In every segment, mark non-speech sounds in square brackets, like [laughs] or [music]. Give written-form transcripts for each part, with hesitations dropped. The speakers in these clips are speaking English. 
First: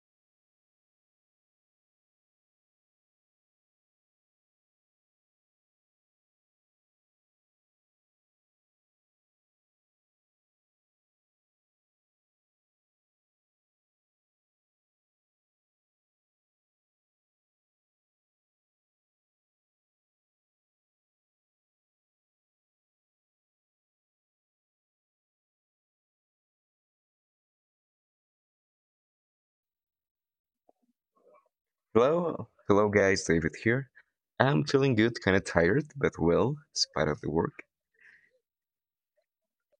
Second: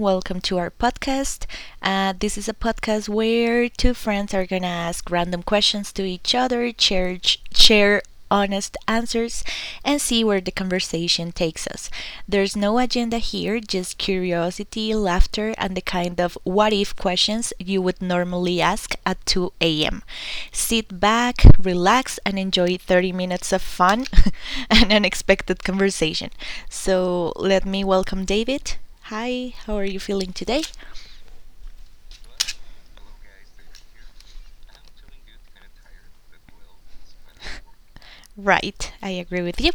Welcome to our podcast. This is a podcast where two friends are going to ask random questions to each other, share honest answers, and see where the conversation takes us. There's no agenda here, just curiosity, laughter, and the kind of what if questions you would normally ask at 2 a.m. Sit back, relax, and enjoy 30 minutes of fun [laughs] and unexpected conversation. So let me welcome David. Hi, how are you feeling today? Hello, hello guys, David here. I'm feeling good, kind of tired, but well, spite of the work. Right, I agree with you.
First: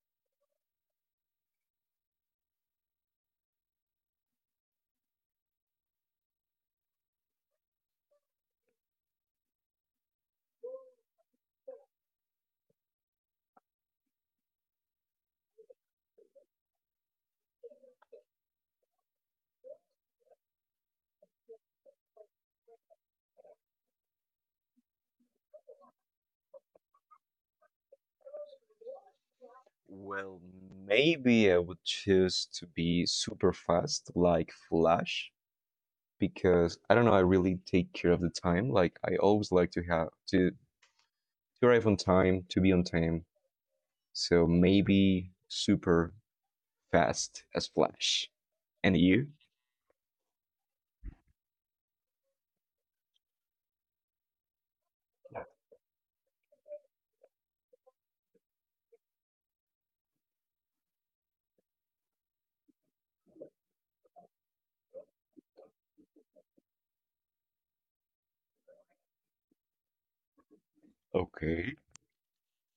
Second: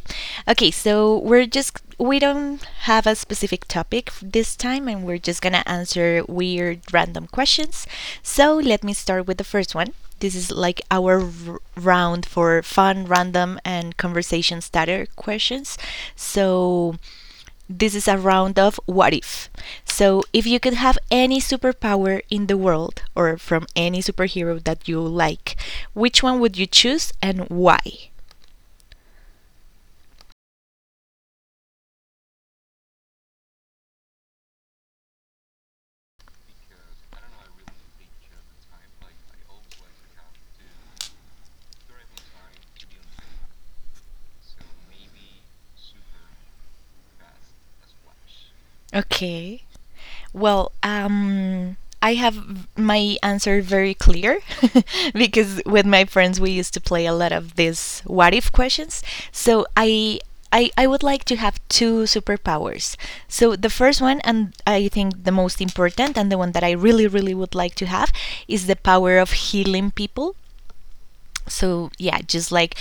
Okay, so we don't have a specific topic this time, and we're just going to answer weird random questions. So, let me start with the first one. This is like our round for fun, random and conversation starter questions. So, this is a round of what if. So, if you could have any superpower in the world or from any superhero that you like, which one would you choose and why? Well, maybe I would choose to be super fast, like Flash, because I don't know, I really take care of the time. Like I always like to have to arrive on time, to be on time. So maybe super fast as Flash. And you? Okay. Well, I have my answer very clear [laughs] because with my friends we used to play a lot of these what if questions. So I would like to have two superpowers. So the first one, and I think the most important, and the one that I really, really would like to have, is the power of healing people, Okay, okay. so yeah, just like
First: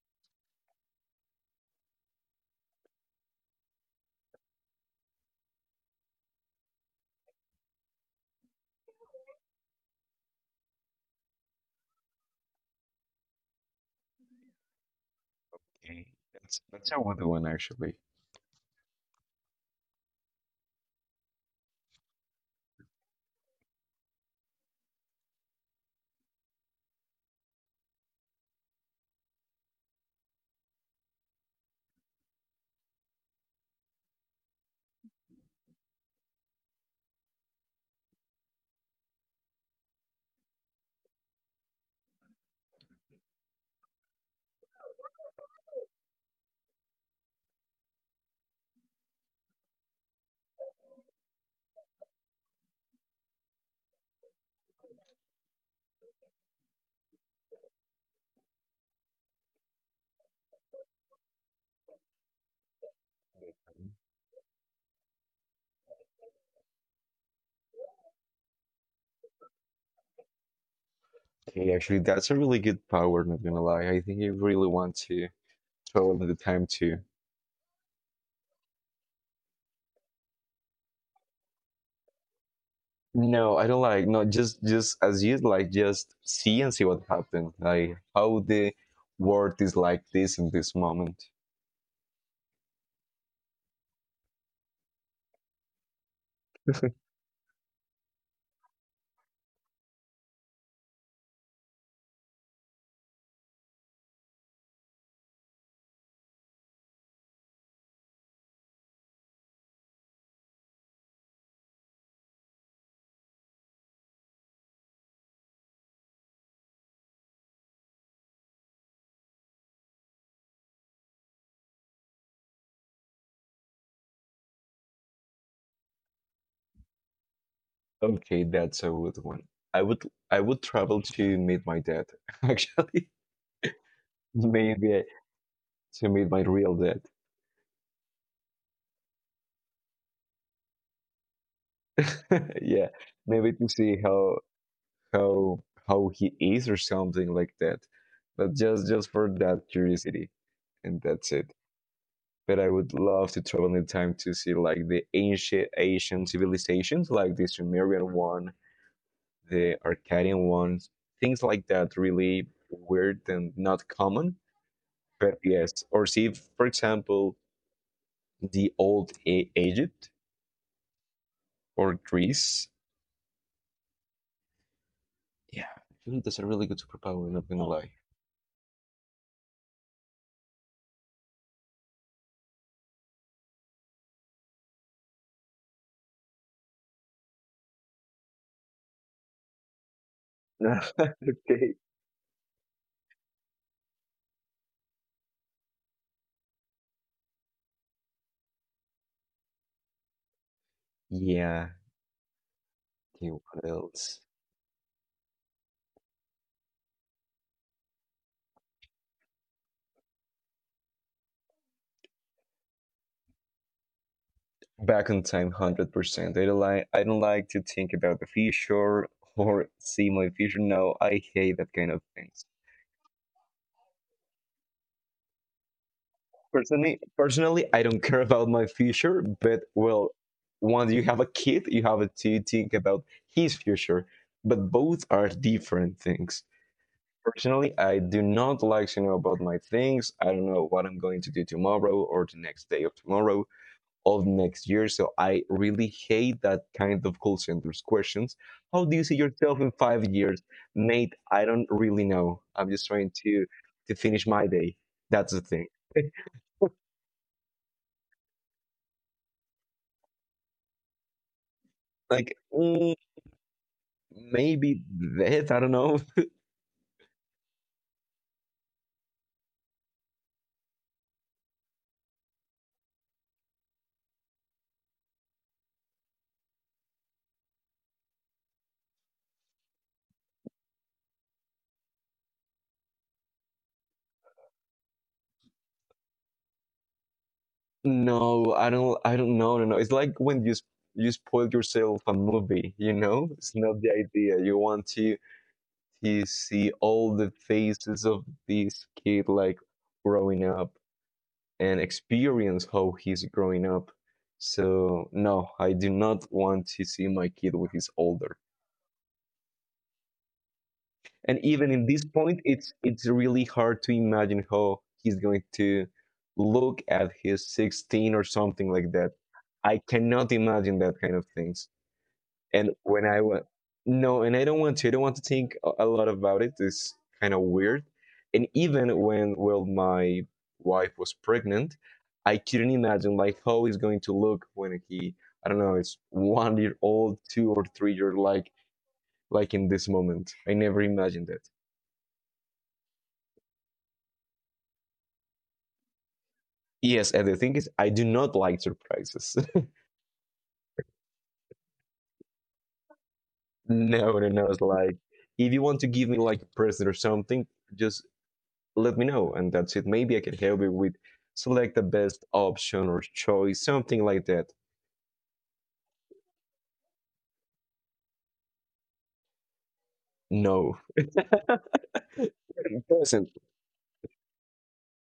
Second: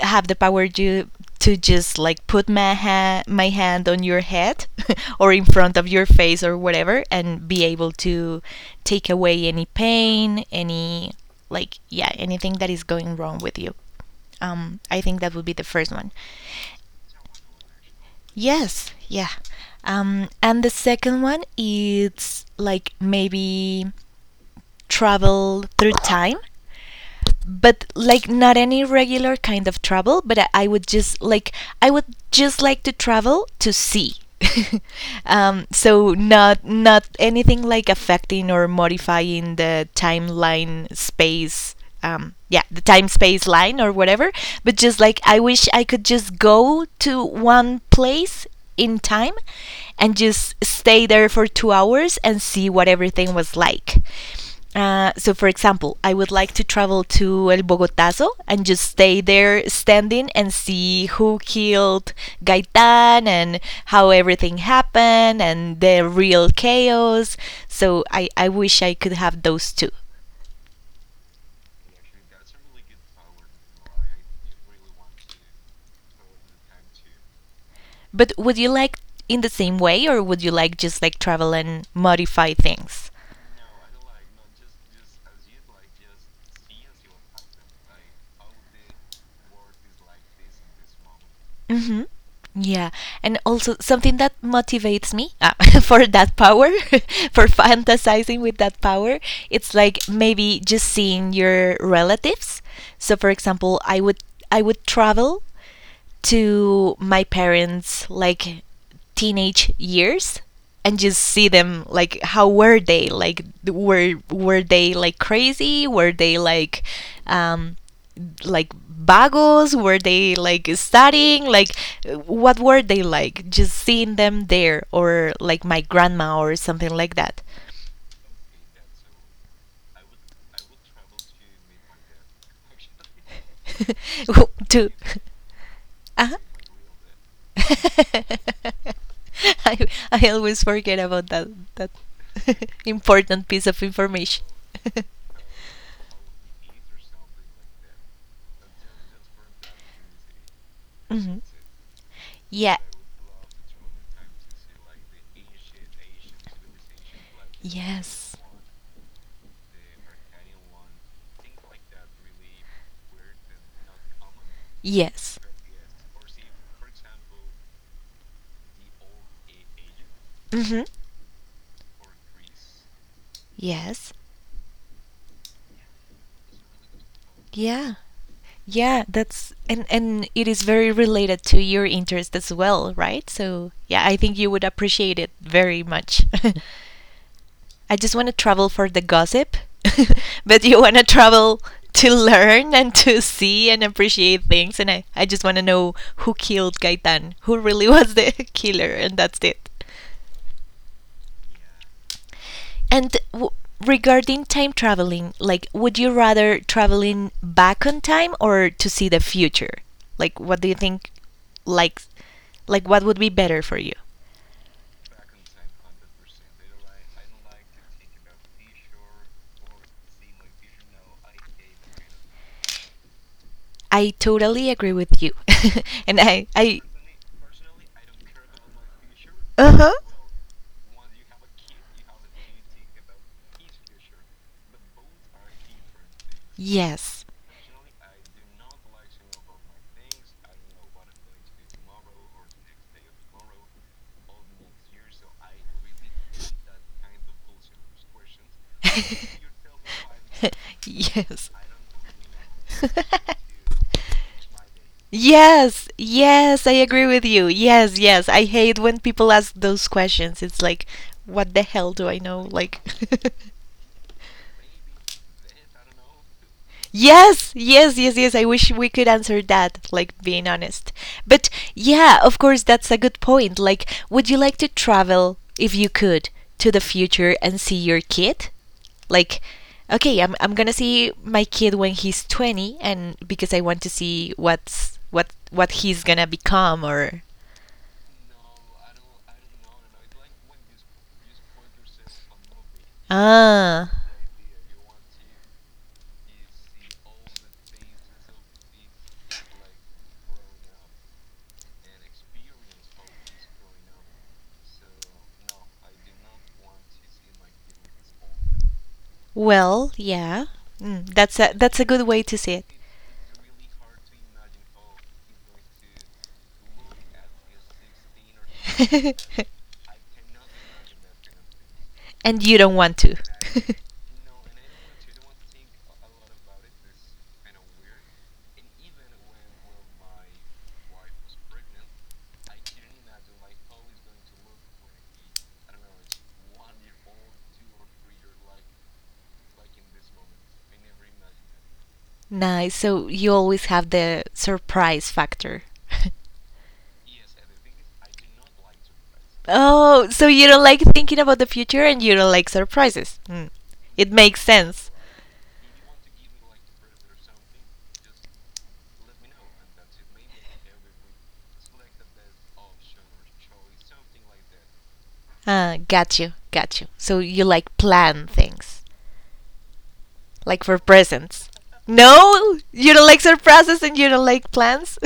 have the power to just like put my hand on your head [laughs] or in front of your face or whatever, and be able to take away any pain, any like, yeah, anything that is going wrong with you. I think that would be the first one. That's a wonder one actually. Yes, yeah. And the second one is like maybe travel through time, but like not any regular kind of travel. But I would just like, I would just like to travel to see [laughs] so not anything like affecting or modifying the timeline space, yeah, the time space line or whatever, but just like I wish I could just go to one place in time and just stay there for 2 hours and see what everything was like. So, for example, I would like to travel to El Bogotazo and just stay there standing and see who killed Gaitan, and how everything happened and the real chaos. So, I wish I could have those too. Okay, actually, that's a really good power, not gonna lie. I think I really want to travel in the time too. But would you like, in the same way, or would you like just like travel and modify things? No, I don't like. No, just as you like, just see and see what happens. Like how the world is like this in this moment. hmm Yeah, and also something that motivates me, [laughs] for that power, [laughs] [laughs] for fantasizing with that power, it's like maybe just seeing your relatives. So, for example, I would travel to my parents' like teenage years, and just see them like, how were they like, were they like crazy, were they like, um like bagos, were they like studying, like what were they like, just seeing them there, or like my grandma or something like that. Okay, that's a good one. I would I would travel to meet my dad, [laughs] actually. [laughs] To Maybe to meet uh-huh. my real dad. [laughs] I I always forget about that that [laughs] [laughs] Yeah, important maybe piece to of see information. [laughs] how how he is or something like that. But just for that curiosity, and that's Mhm. it. But I Yeah, would love to travel in time to see like the ancient Asian civilizations, like the Sumerian yes, one, the Arcadian ones, things like that, really weird and not common. yes. But yes, or see, for example, the old Egypt Mhm. or Greece. Yes. Yeah, I think that's a really good superpower. Not gonna lie. Yeah. Yeah, that's, and it is very related to your interest as well, right? So, yeah, I think you would appreciate it very much. [laughs] I just want to travel for the gossip, [laughs] but you want [laughs] to travel okay. to learn and to see and appreciate things, and I just want to know who killed Gaitan, who really was the [laughs] killer, and that's it. Yeah. And Okay. What else? regarding time traveling, like, would you rather traveling back on time or to see the future? Like, what do you think? Like, like what would be better for you? Back on time, 100%. I don't like to think about the future [laughs] or see my future. No, I hate that kind of things. I totally agree with you, [laughs] and Personally, I don't care about my future, but uh huh. well, once you have a kid, you have to think about his future. But both are different things. Yes. Personally, I do not like to know about my things. I don't know what I'm going to do tomorrow or the next day of tomorrow. Of next year. So I really hate that kind of call centers questions. How do you see yourself in [laughs] 5 years? Mate, I yes. don't really know. I'm just trying to finish my day. That's the thing. Yes, [laughs] yes, I agree with you. Yes, yes. I hate when people ask those questions. It's like, what the hell do I Like know? Like, maybe that, [laughs] I don't know. yes, yes, yes, yes. I wish we could answer that, like being honest. But yeah, of course, that's a good point. Like, would you like to travel, if you could, to the future and see your kid? Like, okay, I'm gonna see my kid when he's 20, and because I want to see what he's gonna become, or No, I don't know. No, no. It's like when you you spoil yourself a movie, you know? It's not ah, the idea. You want to see all the faces of this kid like growing up and experience how he's growing up. So no, I do not want to see my kid when he's older. well, yeah. Mm, that's And even a in this good way to point, see it. it's really hard to imagine how he's going to look at his 16 or something like that. [laughs] I cannot imagine that kind of things. And you And don't want when to. I went, No, and I don't want to. I don't want to think a [laughs] lot about it. It's kind of weird. And even when well, my wife was pregnant, I couldn't imagine like how it's going to look when he I don't know, it's one year old, two or three year like in this moment. I never imagined it. Nice. So you always have the surprise factor. Yes, and the thing is I do not like surprises. Oh, so you don't like thinking about the future and you don't like surprises. Hmm. [laughs] no, It no, makes no. It's sense. like if you want to give me like a present or something, just let me know, and that's it. Maybe I can help you with select the best option or choice, something like that. Got you, got you. So you like plan things, like for No, presents. No, it you don't like doesn't. surprises and you don't like plans.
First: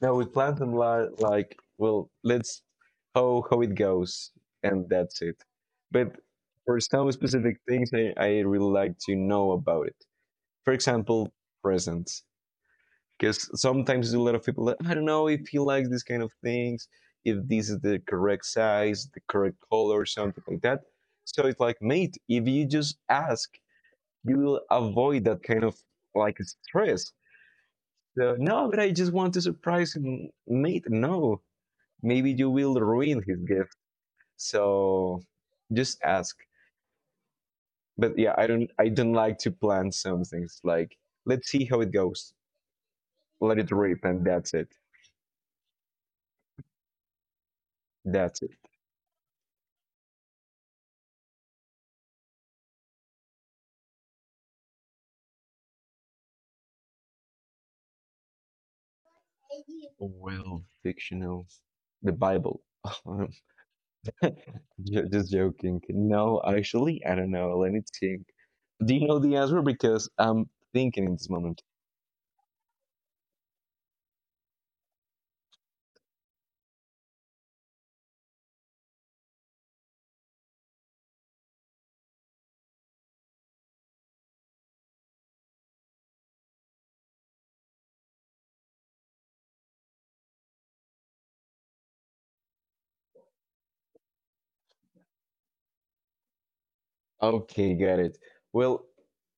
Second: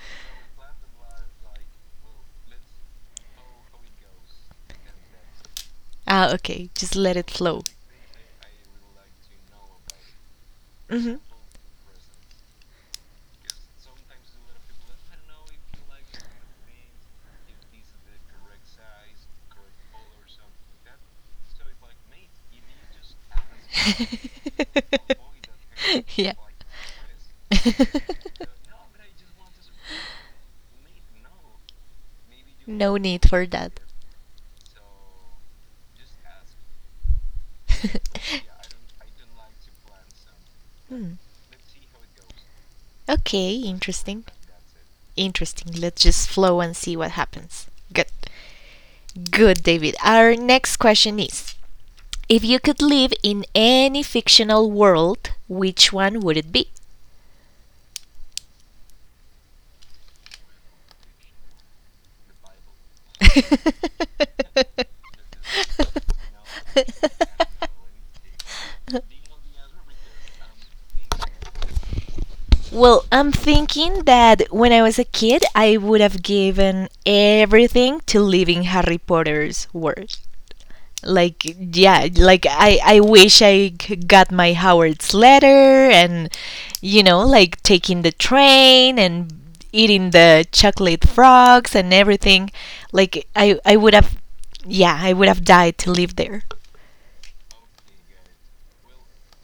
Now with Platinum, like, well, let's how it goes, and that's it. But [laughs] Ah, okay, for just some let it specific flow. things, I really like to know about it. For hmm example, presents. Because sometimes a lot of people like, I don't know if he likes these kind of things, if this is the correct size, the correct color, something like that. So it's like mate, if you just ask, you will avoid that kind of [laughs] yeah. like stress. So [laughs] no, but I just want to surprise him mate. No, maybe you will No ruin need his for gift. that. So just ask. But yeah, i [laughs] don't i don't like to plan some things like Hmm. let's see how it goes, Okay, let it rip and interesting. that's it. Interesting. Let's just flow and see what happens. Good. That's it. Good, David. Our next question is, if you could live in any fictional world, which one would it be? Well, fictional. The Bible. [laughs] Ju- Just joking. No, actually, I don't know. Let me think. Do you know the answer? Because I'm thinking in this [laughs] moment. Well, I'm thinking that when I was a kid, I would have given everything to live in Harry Potter's world. Like, yeah, like I wish I got my Howard's letter, and, you know, like taking the train and eating the chocolate frogs and everything. Like, I would have, yeah, I would have died to live there. Okay, got it. Well,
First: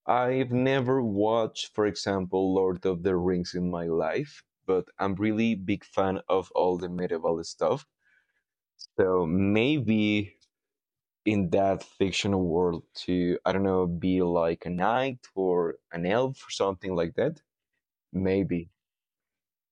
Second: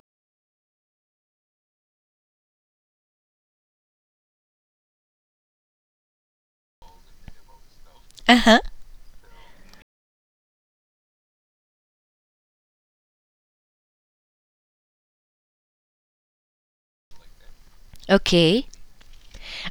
I've never watched, for example, Lord of the Rings in my life, but I'm really big fan of all the medieval stuff. Uh huh. So maybe in that fictional world to, I don't know, be like a knight or an elf or something like that. Okay. Maybe.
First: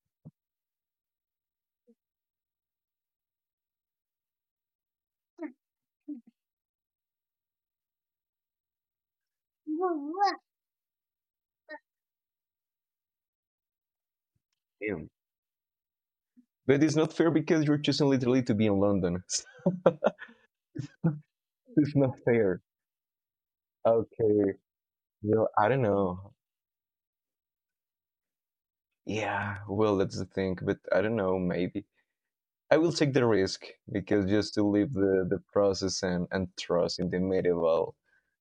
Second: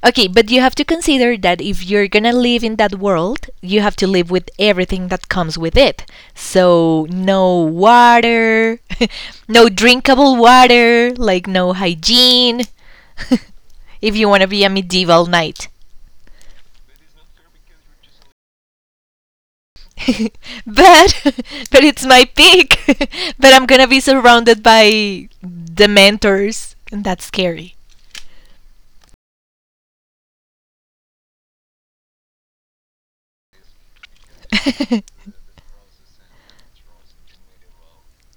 Okay, but you have to consider that if you're gonna live in that world, you have to live with everything that comes with it. So, no water, [laughs] no drinkable water, like no hygiene if you wanna be a Damn. medieval knight. But it's not fair because you're choosing literally to be in London. But, [laughs] [laughs] but it's it's not my fair. pick. [laughs] But I'm gonna be Okay. surrounded by Well, I don't know. dementors, and that's scary. Yeah. Well, that's the thing. But I don't know. Maybe I will take the risk because just to leave the process and trust in the medieval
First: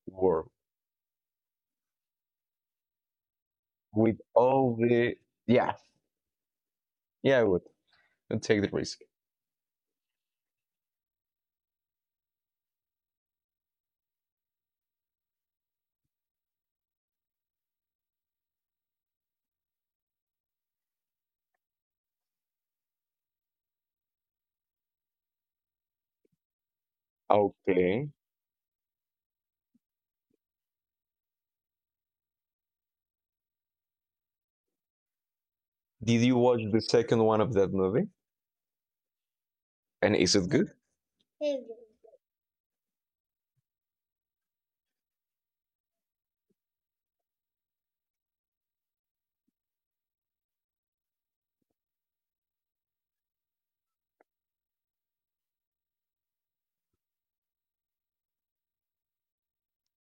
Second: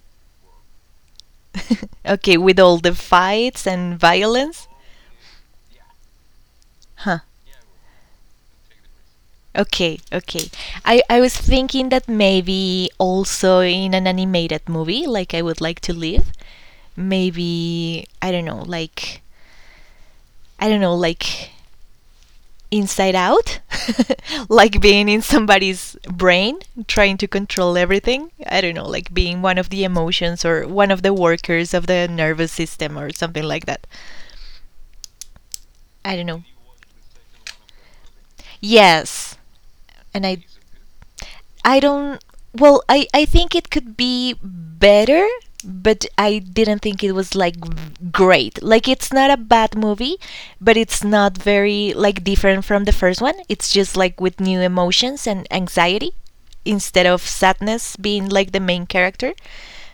world [laughs] Okay, with all the fights and with violence. all the yeah Huh. yeah I'd take the risk. Okay, okay. I was thinking that maybe also in an animated movie, like I would like to live, maybe, I don't know, like, I don't know, like inside out, [laughs] like being in somebody's brain, trying to control Okay. everything. I don't know, like being one of the emotions or one of the workers of the nervous system or something like that. I Did don't you know. watch the second one of that movie? Yes, And and is it good? Uh, I don't. Well, I think it could be better, but I didn't think it was like great. Like it's not a bad movie, but it's not very like different from the first one. It's just like with new emotions and anxiety instead of sadness being like the main character.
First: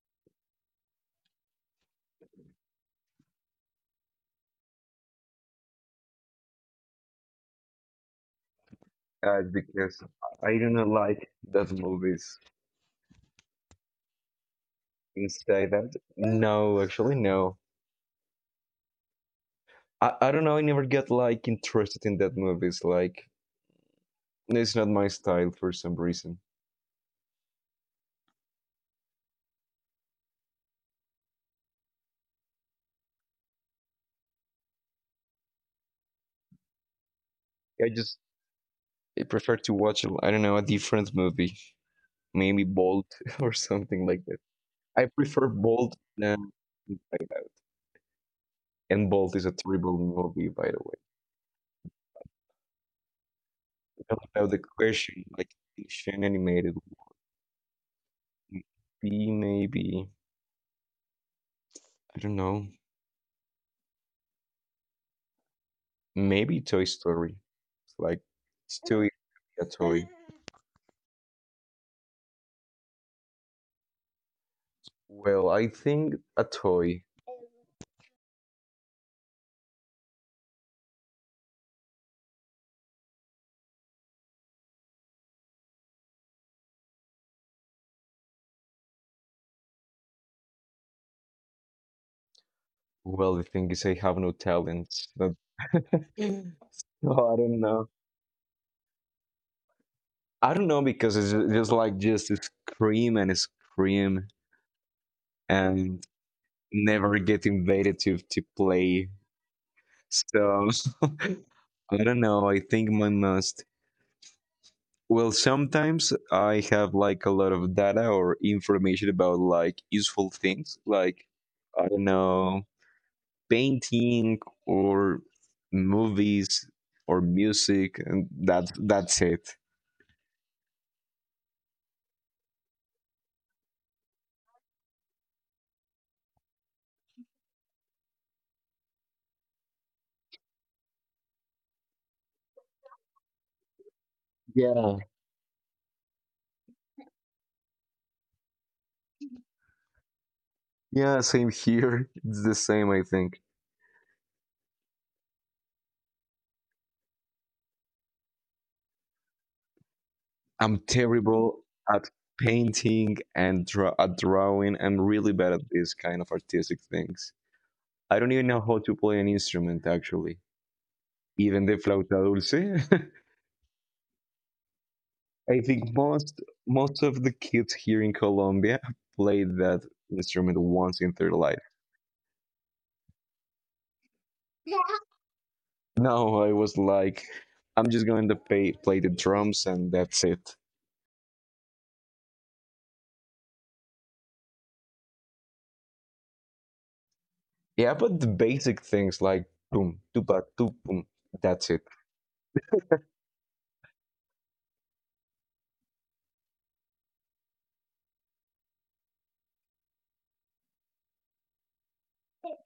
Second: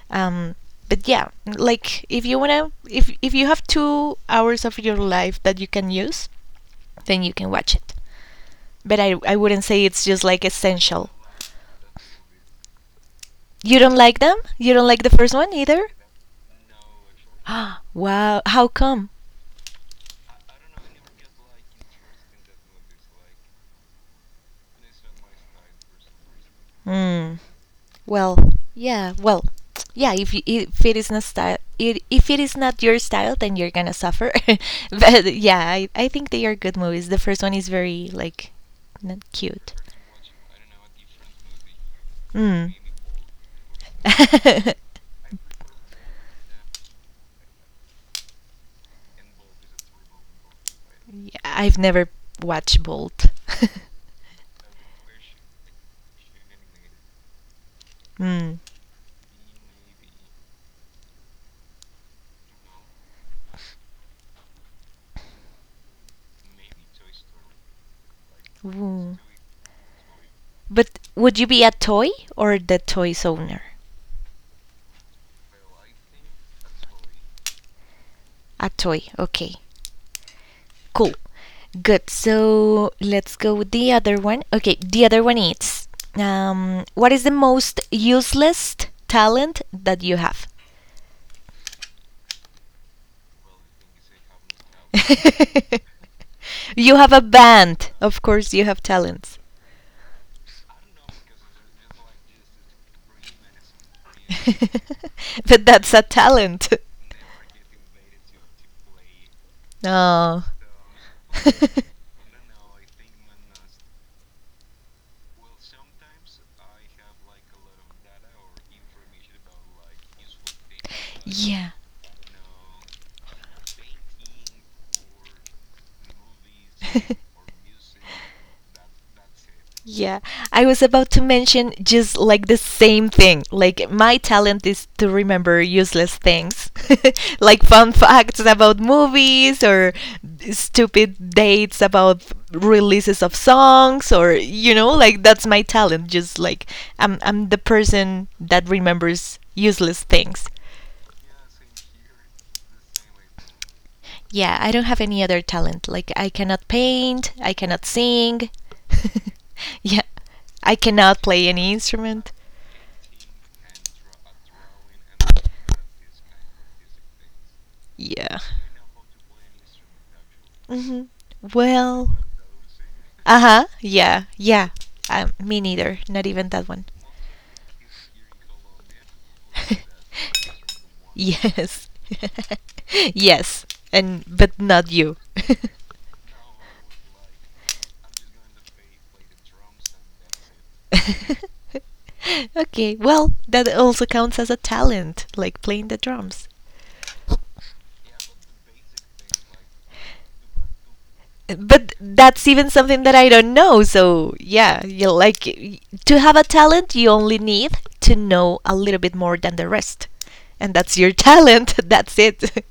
Um, but yeah, like if you wanna, if you have 2 hours of your life that you can use, then you can watch it. But I wouldn't say because it's just like I do not essential. like that movies. You don't like them? You don't like the You first one say either? that? No, actually, no. [gasps] Wow, how come? I don't know. I never get like interested in that movies. Like it's not my style for some reason. Hmm. Well, yeah. Well, yeah. If you, if it is not style, it, if it is not your style, then you're gonna suffer. [laughs] But yeah, I think they are good movies. The first one is I very just like, not I prefer cute. to watch I don't know a different movie, maybe Mm. Bolt [laughs] or something like that. [laughs] I prefer Bolt than Inside Out. And Bolt is a terrible movie, by the way. Yeah, I've never watched Bolt. I don't know the question. Like fiction animated would [laughs] Mm. be maybe I don't know. Maybe Toy Story. It's like it's too easy Ooh. to be a toy. But would you be a toy or the toy's owner? Well, I think a toy. A toy. Okay. Cool. Good. So let's go with the other one. Okay. The other one is, what is the most useless talent that you have? Well, the thing is, I have no talents. [laughs] You have No, a [laughs] I don't band. know. Of course, you have talents. I don't know because it's just like just to scream and scream [laughs] But that's a and talent. [laughs] never get invited to play. No. So [laughs] I [laughs] don't know. I think my must. Well, sometimes I have like a lot of data or information about like useful things, like Yeah. I don't know painting or movies or [laughs] music and that's it. Yeah, I was about to mention just like the same thing. Like, my talent is to remember useless things, [laughs] like fun facts about movies, or stupid dates about releases of songs, or you know, Yeah, like that's my talent. Just like I'm the person that remembers useless things. yeah, same here. [laughs] It's the same I think. Yeah, I don't have any other talent. Like I cannot paint, I cannot sing. [laughs] Yeah, I I'm cannot play terrible any at instrument. painting and drawing. I'm really bad at these kind of artistic things. I don't Yeah. even know how to play an instrument actually, Mhm. even the Well, flauta dulce. [laughs] uh huh. Yeah, yeah. Me I think neither. Not most even that one. most of the kids here in Colombia [laughs] played that [laughs] instrument once in their life. Yes. [laughs] Yes. And but not you. [laughs] No, I was like, I'm just going to play the drums and that's it. Okay. Well, that also counts as a talent, like playing the drums. Yeah, but the basic things like boom, tuba, tup, boom, that's it. But that's even something that I don't know. So, yeah, you like to have a talent, you only need to know a little bit more than the rest. And that's your talent. [laughs] That's it.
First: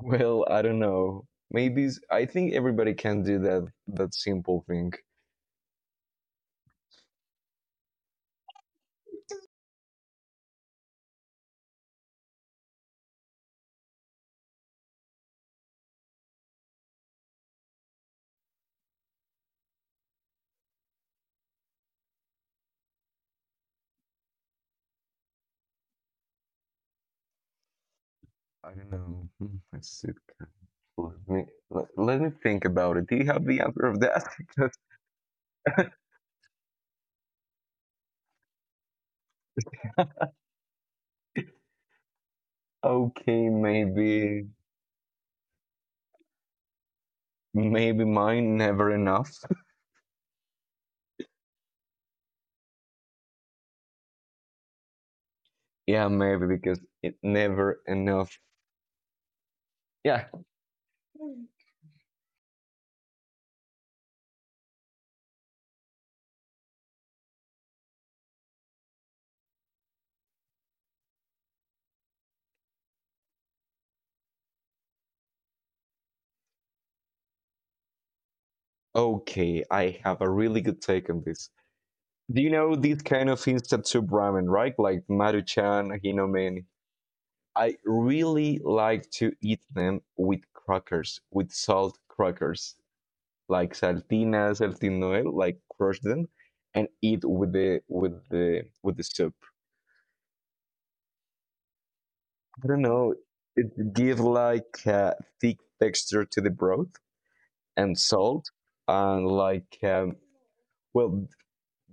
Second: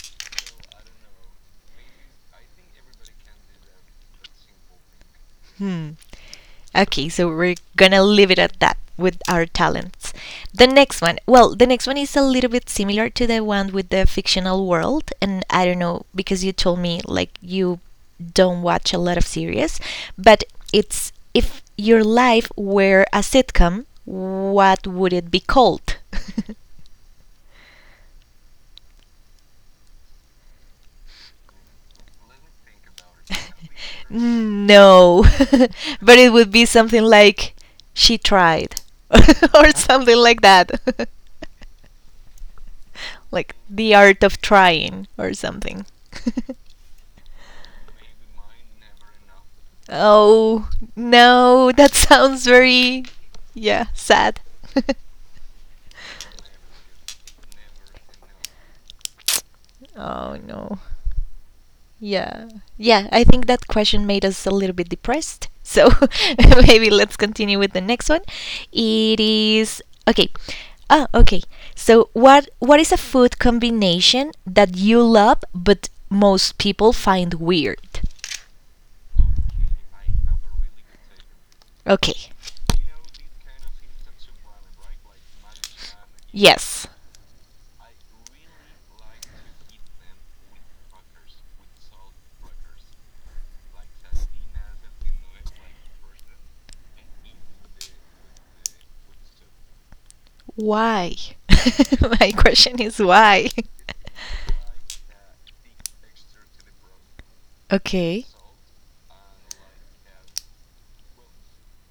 Well, I don't know. Maybe I think everybody can do that simple thing. Hmm. Okay, so we're gonna leave it at that with our talents. The next one, well, the next one is a little bit similar to the one with the fictional world, and I don't know because you told me like you don't watch a lot of series, but it's, if your life were a sitcom, what would it be called? [laughs] I don't know. Hmm, let's see. Let me let, let me think about it. Do you have the answer of that? [laughs] No, Because [laughs] but it would be something like, she tried, [laughs] or something like that. [laughs] okay, Like the art of maybe trying or something. [laughs] Mine never enough. [laughs] Oh, no, that sounds very, yeah, sad. Yeah, maybe because it never enough. [laughs] Yeah. Oh no. Yeah. Yeah, I think that question made us a little bit depressed. So [laughs] maybe let's continue with the next one. It is okay. Ah, okay. So what is a food combination that you love but most people find weird? Okay, I have a really good take on this. Okay. Do you know this kind of instant soup ramen, right? Like Maruchan, Hinomen. Yes. I really like to eat them with crackers, with salt crackers, like saltinas, saltinoel, like crush them and eat with the soup. Why? [laughs] My I question don't is know, why. it give like a thick texture to the broth [laughs] and okay. salt and well,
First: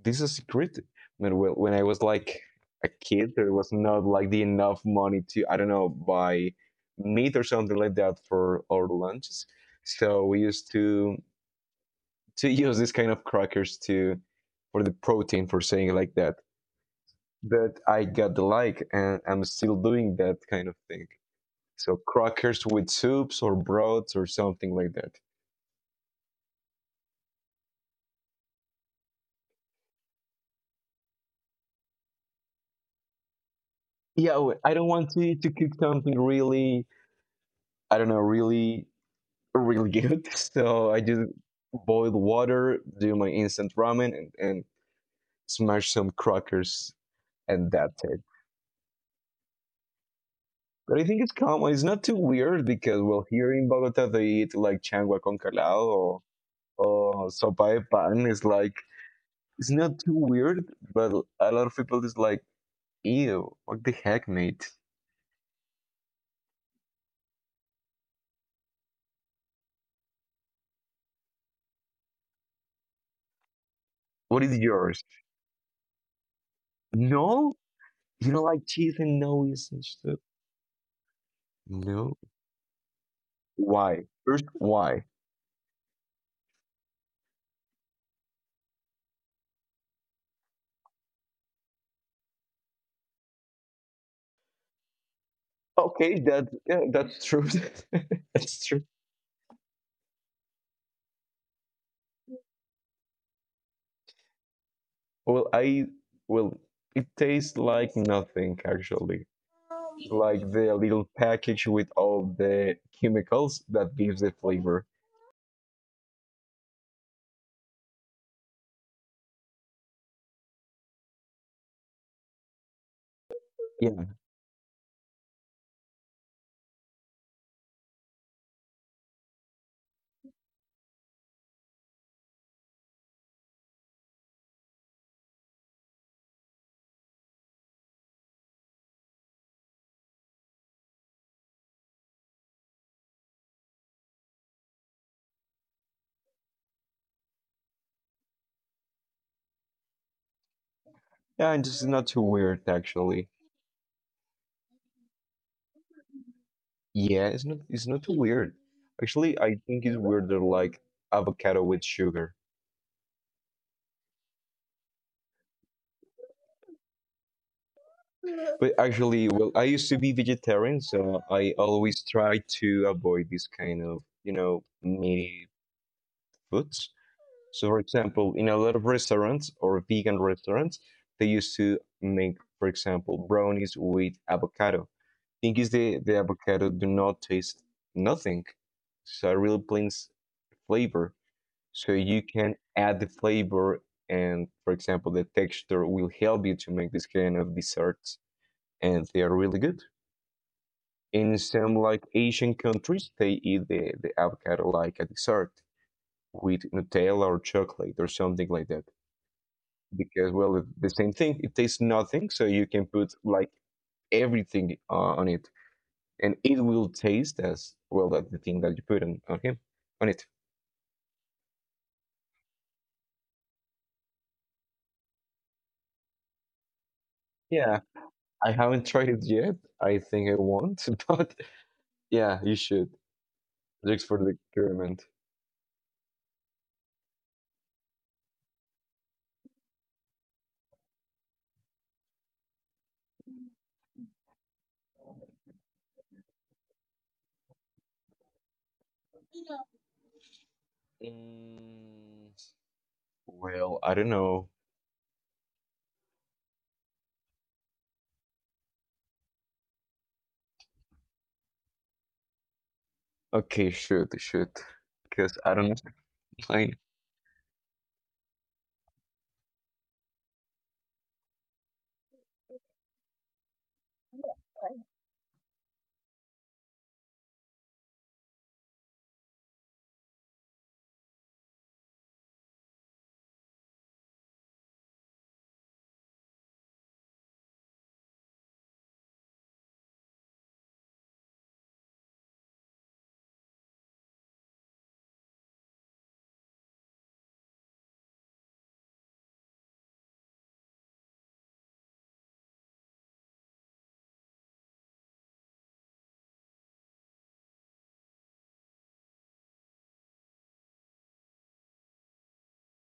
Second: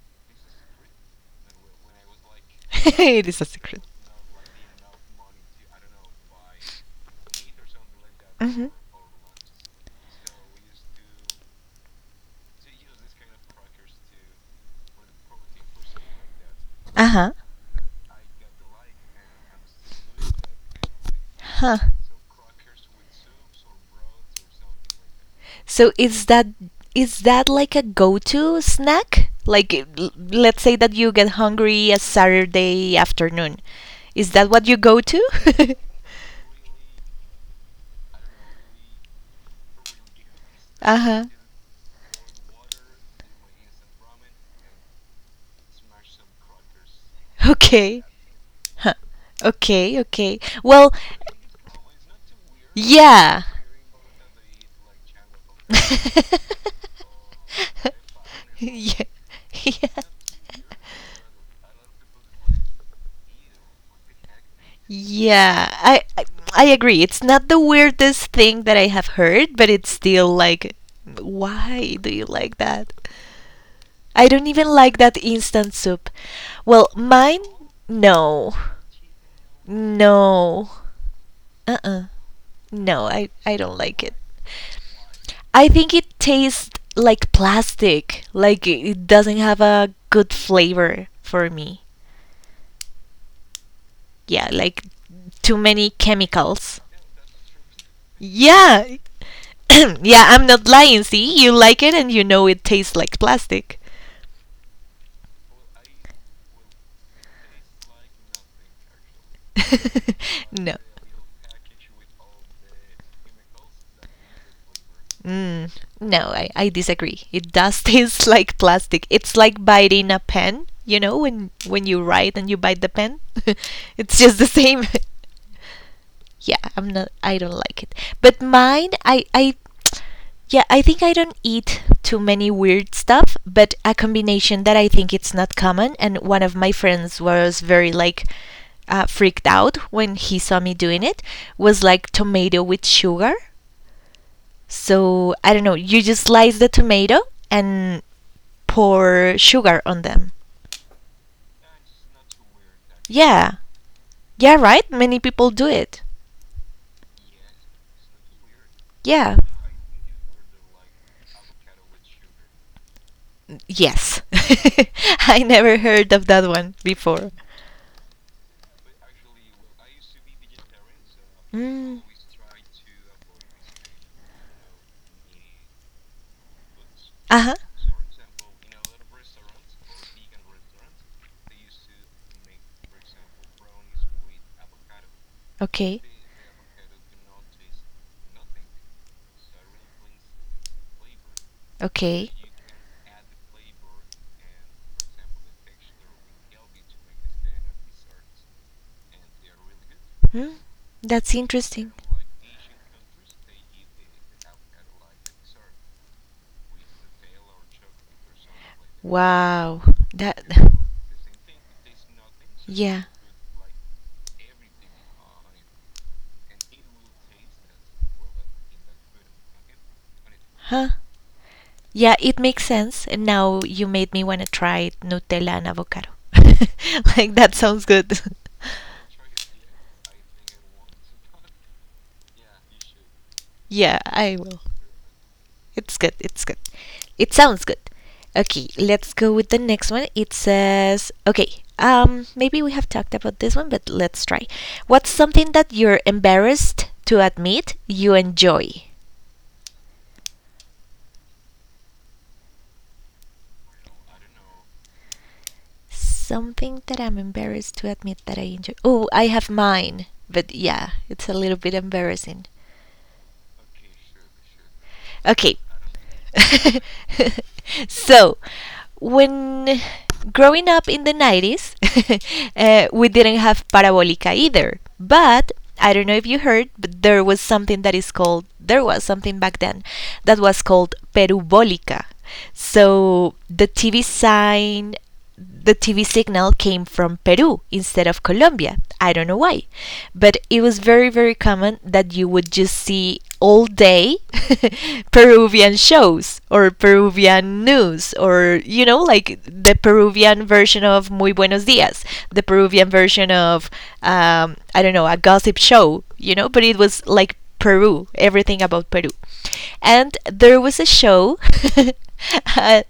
this is a secret. When I was like [laughs] a it kid, is a there was secret. not like the enough money to I don't know buy meat or something like that for Hmm our lunches. So we used to [laughs] use this kind of crackers to for the protein for saying it like that. Uh huh. But I got the like, and I'm still doing that kind of thing. Huh. So crackers with soups or broths or something like that. So is that like a go-to snack? Like let's say that you get hungry a Saturday afternoon. Is Yeah, that what I you don't go want to cook to? something [laughs] really I don't know really good. [laughs] So I uh-huh. just boil water, do my instant ramen, and smash some crackers, and that's Okay. it. Huh. Okay. Well, But I think it's common. It's not too weird because, well, yeah. here in Bogota they eat like changua con calado, [laughs] or sopa de pan. It's like yeah. [laughs] it's yeah. not too weird, but a lot of people is like, "Ew, what the heck, mate?" Yeah, I agree. It's not the weirdest thing that I have heard, but it's still like, why do you like that? I What don't is even like yours? that instant soup. Well, mine, No, you don't no, like cheese and no, you such stuff. no, uh, uh No, no, I don't like why? it. First, why? I think it tastes like plastic. Like it doesn't have a good flavor for me. Yeah, like too many Okay, that chemicals. yeah, that's true. [laughs] that's true. Yeah. [clears throat] yeah, I'm not lying. See, you like it and you know it tastes like plastic. Well, well, it tastes like nothing actually. Like the [laughs] no. little package with all the chemicals that gives the flavor. Mm, no, I disagree. It does [laughs] taste like plastic. It's like biting a pen, you know, when you write and you bite the pen. [laughs] Yeah, it's just the same. [laughs] yeah, I don't like it. But mine I yeah, I think I don't eat too many weird stuff, but a combination that I think it's not common and one of my friends was very like freaked out when he saw me doing it was like tomato with sugar. So I don't know, you just slice the tomato and pour sugar on them. yeah, and it's not too weird actually. Yeah, yeah, right? Many people do it. Yeah, it's not too weird. Actually, Yeah, I think it's weirder like avocado with sugar. yes. [laughs] I never heard of that one before. But actually, well, I used to be vegetarian, so I always Mm. try to avoid this kind of you know meaty foods. Uh huh. So, for example, in a lot of restaurants or vegan restaurants, they used to make, for example, brownies with avocado. Thing is, Okay. The avocado do not taste nothing. It's a real plain flavor. So you Okay. can add the flavor and, for example, the texture will help you to make this kind of desserts, and they are really good. Hmm. That's In some interesting. like Asian countries, they eat the avocado like a dessert with Nutella or chocolate or something like that. Wow. Because That well, it's [laughs] the same thing, it tastes nothing, so you can yeah. put like everything on it, and it will taste as well as the thing that you put on him on it. Huh? Yeah, it makes sense. And now you made me want to try Nutella and avocado. [laughs] like that Yeah, sounds good. I haven't tried it yet. I think I won't, [laughs] but [laughs] yeah, you should, Yeah, just for the I will. experiment. It's good. It's good. It sounds good. Okay, let's go with the next one. It says, okay, maybe we have talked about this one, but let's try. What's something that you're embarrassed to admit you enjoy? Mm, well, I don't know. Something that I'm embarrassed to admit that I enjoy. Oh, I have mine, but yeah, it's a little bit embarrassing. Okay, Okay. should sure, should sure. because I Okay, don't know. [laughs] Like, [laughs] so, when growing up in the 90s, [laughs] we didn't have parabolica either. But I don't know if you heard, but there was something back then that was called perubolica. So, the TV signal came from Peru instead of Colombia. I don't know why. But it was very, very common that you would just see all day [laughs] Peruvian shows or Peruvian news or, you know, like the Peruvian version of Muy Buenos Dias, the Peruvian version of, I don't know, a gossip show, you know, but it was like Peru, everything about Peru. And there was a show. [laughs] uh,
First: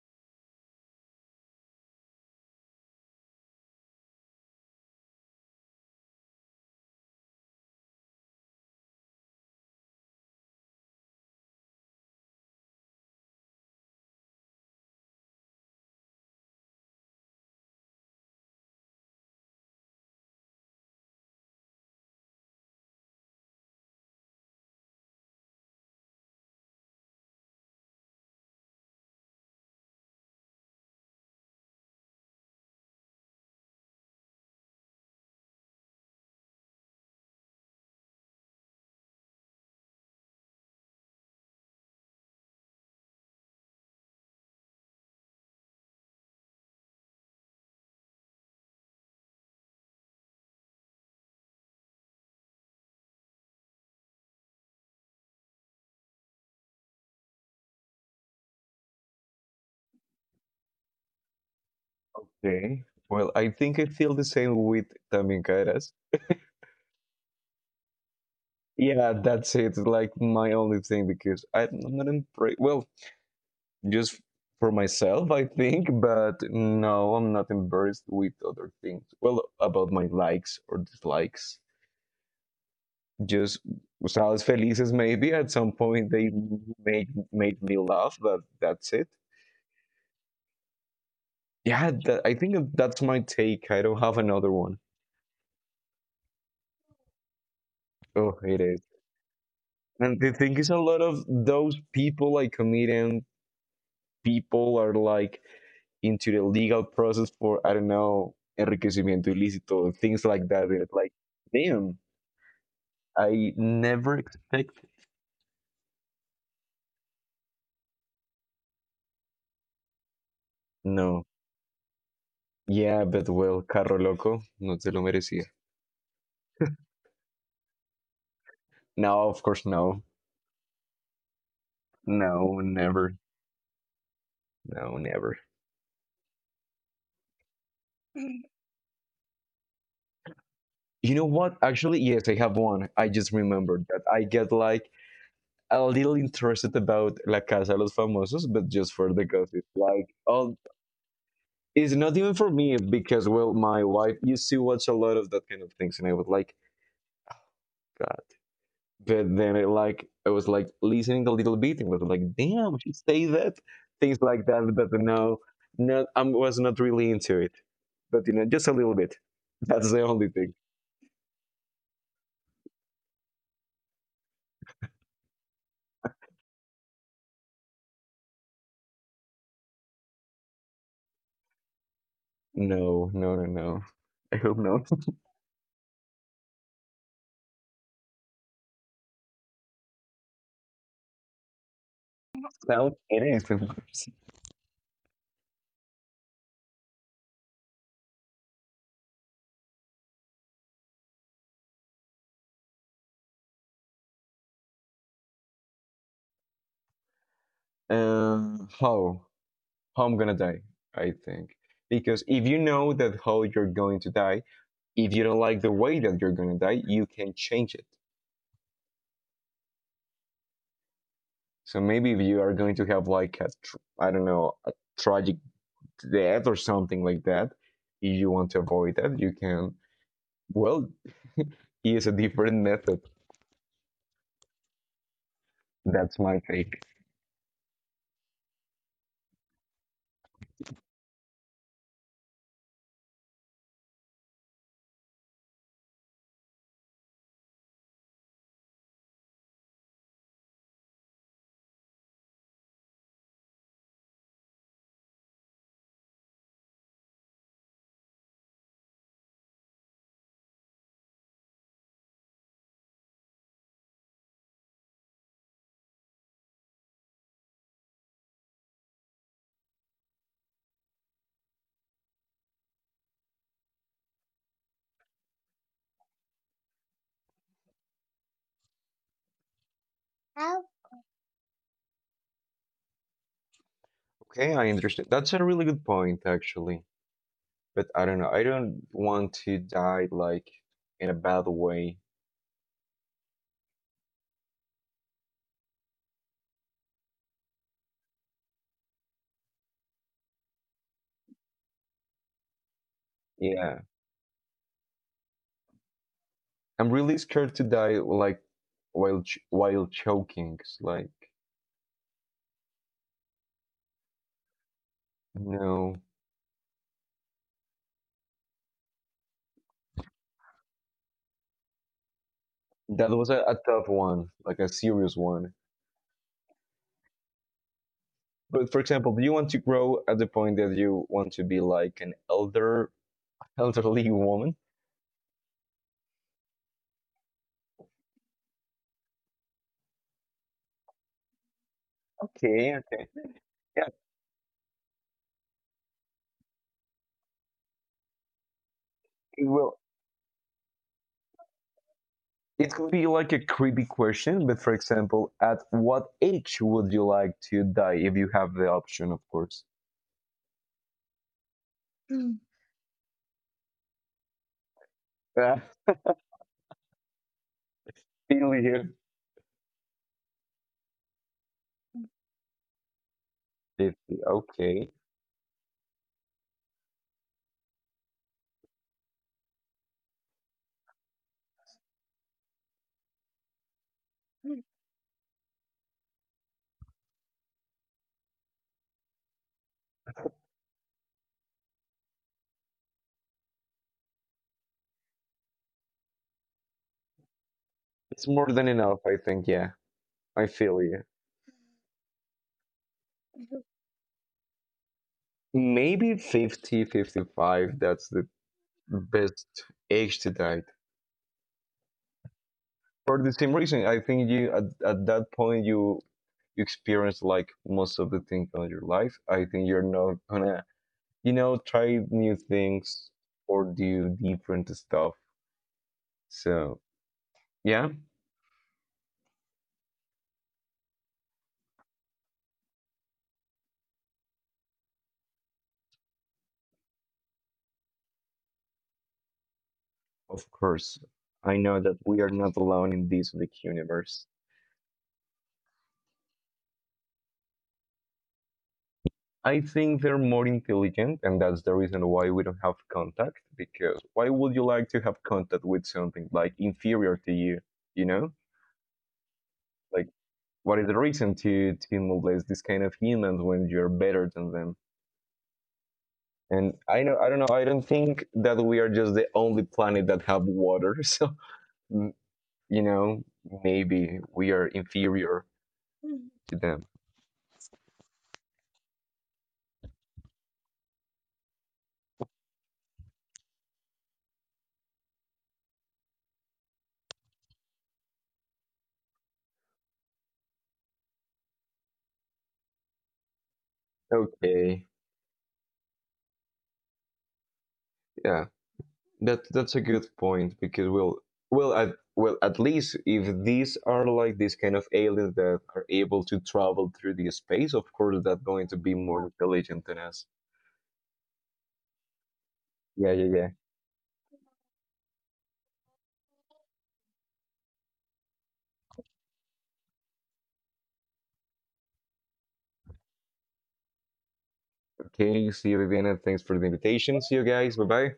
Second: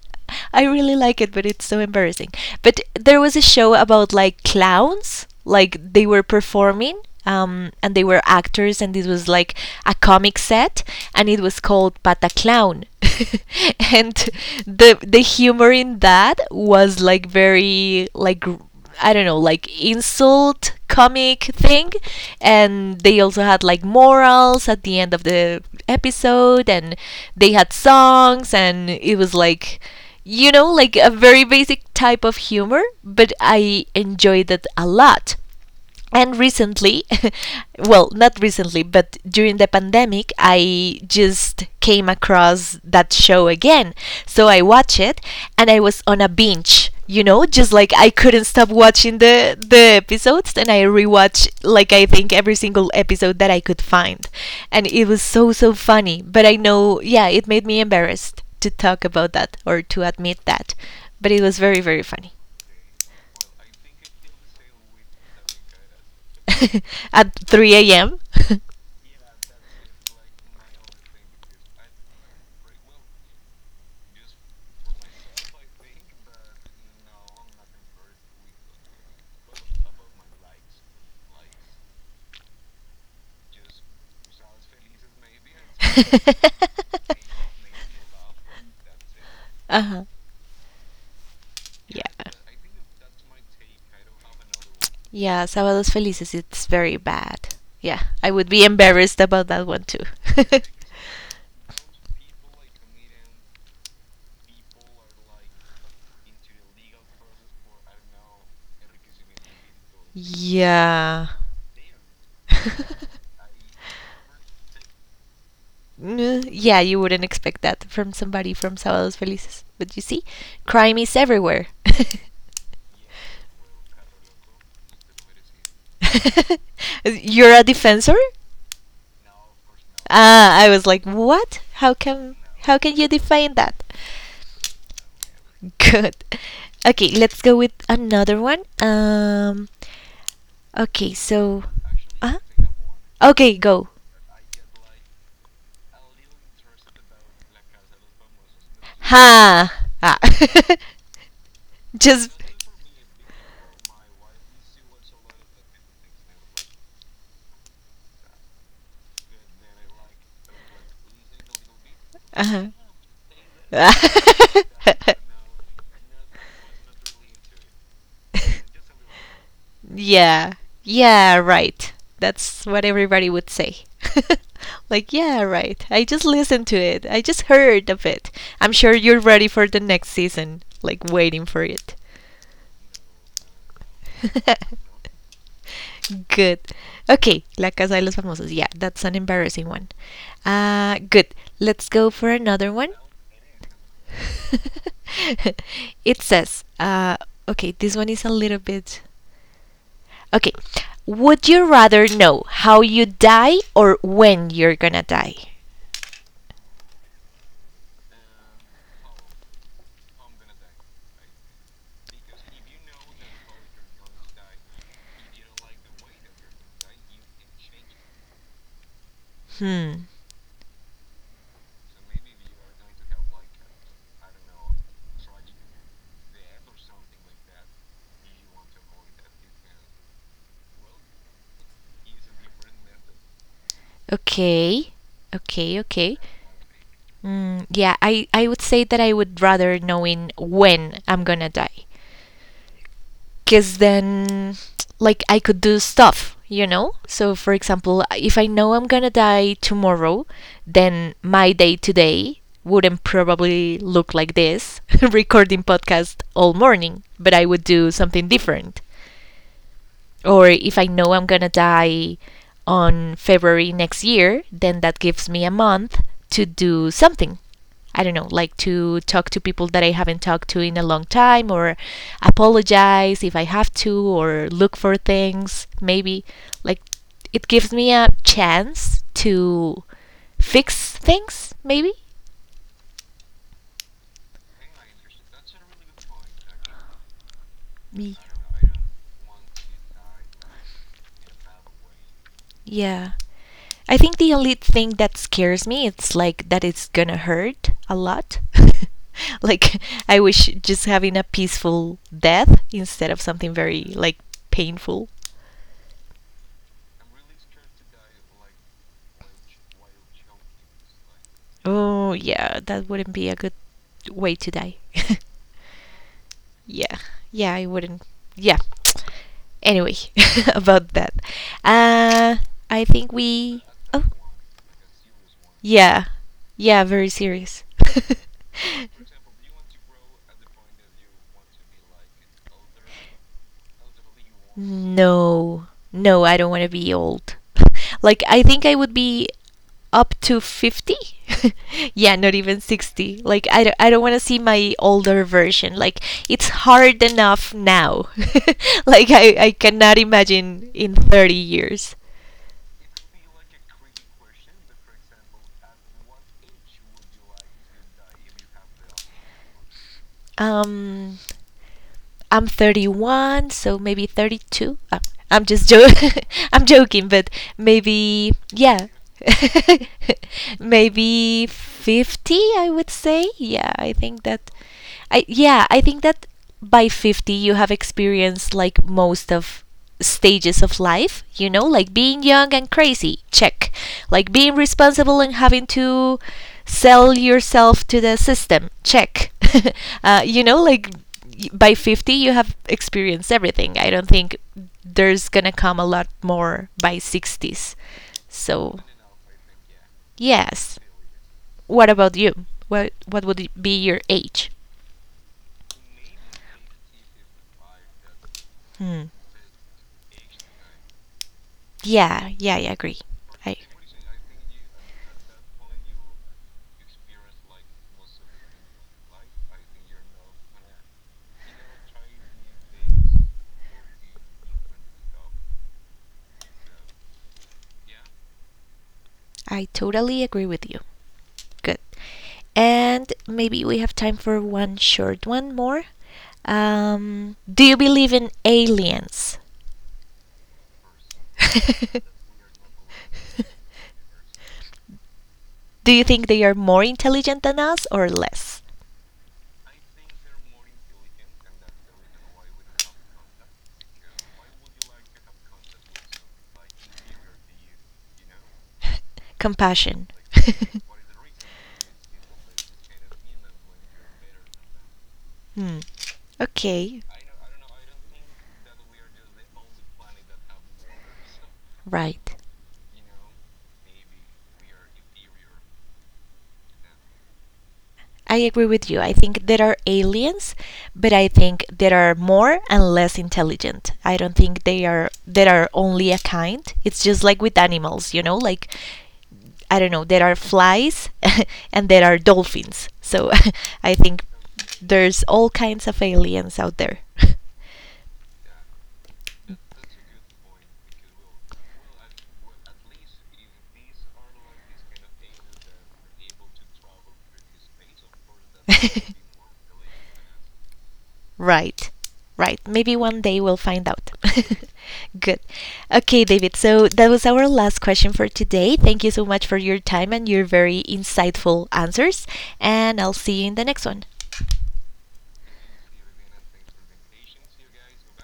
I really like it, but it's so embarrassing. But there was a show about like clowns, like they were performing. And they were actors, and this was like a comic set, and it was called Pata Clown, [laughs] and the humor in that was like very like I don't know, like insult comic thing. And they also had like morals at the end of the episode, and they had songs, and it was like, you know, like a very basic type of humor, but I enjoyed it a lot and recently [laughs] well not recently but during the pandemic I just came across that show again so I watched it and I was on a binge, you know, just like I couldn't stop watching the episodes and I rewatched like I think every single episode that I could find, and it was so so funny, but I know, yeah, it made me embarrassed to talk about that or to admit that, but it was very very funny. okay, well, I think I feel the same with tamincaras. [laughs] At 3 a.m.? Yeah, that's it. Like my only thing, because I'm not embarrassed. Well, just for myself, I think, but no, I'm not embarrassed with other things. Well, about my likes or dislikes. Just Usados Felices, maybe at some point they [laughs] make made me laugh, but that's it. uh huh. Yeah, Yeah. that, I think that's my take. I don't have another one. Yeah, Sábados Felices, it's very bad. Yeah, I Oh, would it be is. embarrassed about that one too. And the [laughs] thing is, a lot of those people, like comedian people, are like into the legal process for, I don't know, enriquecimiento ilícito, things like that. And it's like, yeah. damn, I never expected. Mm, yeah, you wouldn't expect that from somebody from Sábados Felices. But you see, crime is No, everywhere. yeah, but well, carro loco, no te lo merecía. [laughs] You're a defensor? No, of course, no, Ah, I was like, what? How come? no, How can you never, define that? no, never. [laughs] Good. Okay, let's go with another one. Okay, You know what? so. Actually, yes, I Uh-huh. have one. I just Okay, remembered go. that I get like a little interested about La Casa de los Famosos, but just for the gossip. Ha. Like, Ah. oh, it's [laughs] not even Just for me because, well, my wife used to watch a lot of that kind of things, and I was like, God. But then, it like I was like listening a little bit and was like, damn, she say that things like uh-huh. that. But [laughs] no, no, I was not really into it. But you know, just a little bit. That's the only thing. Yeah. Yeah, right. That's what everybody would say. [laughs] like, yeah, right. I just listened to it. I just heard of it. I'm sure you're ready for the next season, like waiting for it. No, no, no, no. I hope not. [laughs] [laughs] Good. Okay, La Casa de los Famosos. Yeah, that's an embarrassing one. Good. Let's go for another Now one. it is, of course. [laughs] it says, okay, this one is a little bit Okay. Would you rather know how you die or when you're gonna die? Um, how how I'm gonna die? I think, because if you know that how you're going to die, if you don't like the way that you're gonna die, you can change it. Hmm. So maybe if you are going to have like a, I don't know, a tragic death or something like that, if you want to avoid that, you can. Well, use a different method. Okay. Okay. That's Okay. my take. Mm, yeah, I would say that I would rather knowing when I'm gonna die. Because then, like, I could do stuff, you know? So, for example, if I know I'm gonna die tomorrow, then my day today wouldn't probably look like this [laughs] recording podcast all morning, but I would do something different. Or if I know I'm gonna die on February next year, then that gives me a month to do something. I don't know, like to talk to people that I haven't talked to in a long time, or apologize if I have to, or look for things, maybe. Like, it gives me a chance to How? fix things, maybe? Okay, I understand. That's a really good point, actually. But I don't know. I don't want to die like in a bad way. Yeah. I think the only thing that scares me it's like that it's gonna hurt a lot. [laughs] like I wish just having a peaceful death instead of something Yeah. very like painful. I'm really scared to die like while while choking. It's like, Oh yeah, that wouldn't be a good way to die. [laughs] no, yeah. Yeah, I wouldn't. Yeah. Anyway, [laughs] about that. Uh I that think was a we tough Oh. one, like a serious one. Yeah. Yeah, very serious. [laughs] But for example, do you want to grow at the point that you want to be like an elderly [laughs] woman? No. No, I don't want to be old. [laughs] like I think I would be up to 50 [laughs] yeah not even Okay, okay, 60 like yeah. I don't want to see my older version like it's hard enough now [laughs] like I Well, cannot imagine in 30 years it could be like a creepy question, but for example, at what age would you like to die, if you have the option, of course? um Mm. I'm 31, so maybe 32. I'm Ah, just joking. [laughs] I'm joking, but [laughs] maybe still yeah. here. [laughs] maybe 50, I would say. Yeah, I 50. think that Okay. I yeah, I think that by 50 you have experienced like most of stages of life, you know, like being young and crazy, check. Like being responsible and having to sell yourself to the system, check. [laughs] You know, like by 50 you have experienced everything. I don't think there's gonna come a lot more by 60s, It's more than so enough, I think. Yeah, I yes. feel you. What about you? What would it be your age? Maybe 50, 55. That's the Hmm best age to date. yeah yeah I agree For the same i reason, I think you at that point you you experience like most of the things on your life. I think you're not gonna, you know, try new things or do different stuff. So yeah. I totally agree with you. Good. And maybe we have time for one short one more. Do you believe in aliens? Of course, I know that we are not [laughs] alone in this big universe. do you think they are more intelligent than us or less? I think they're more intelligent, and that's the reason why we don't have contact. Because why would you like to have contact with something like inferior to you? You know, Compassion. like, [laughs] what is the reason to molest this kind of humans when you're better than them? Hmm. And Okay. I know, I don't know. I don't think that we are just the only planet that have water. [laughs] So mm, Right. you know, maybe we are inferior. Mhm. To them. I agree with you. I think there are aliens, but I think there are more and less intelligent. I don't think they are there are only a kind. It's just like with animals, you know, like I don't know, there are flies [laughs] and there are dolphins. So [laughs] I think Okay. there's all kinds of aliens out there. [laughs] Yeah. That that's a good point because we'll, well at, well at least if these are like these kind of aliens that are able to travel through the space, of course that's going to be more [laughs] intelligent than us. Right. Right. Maybe Yeah, one yeah, day yeah. we'll find out. [laughs] Good. Okay, David. So that was our last question for today. Thank you so much for your time and your very insightful answers. And I'll see you in the next one. Okay, see you, Viviana. Thanks for the invitation. See you guys. Bye bye.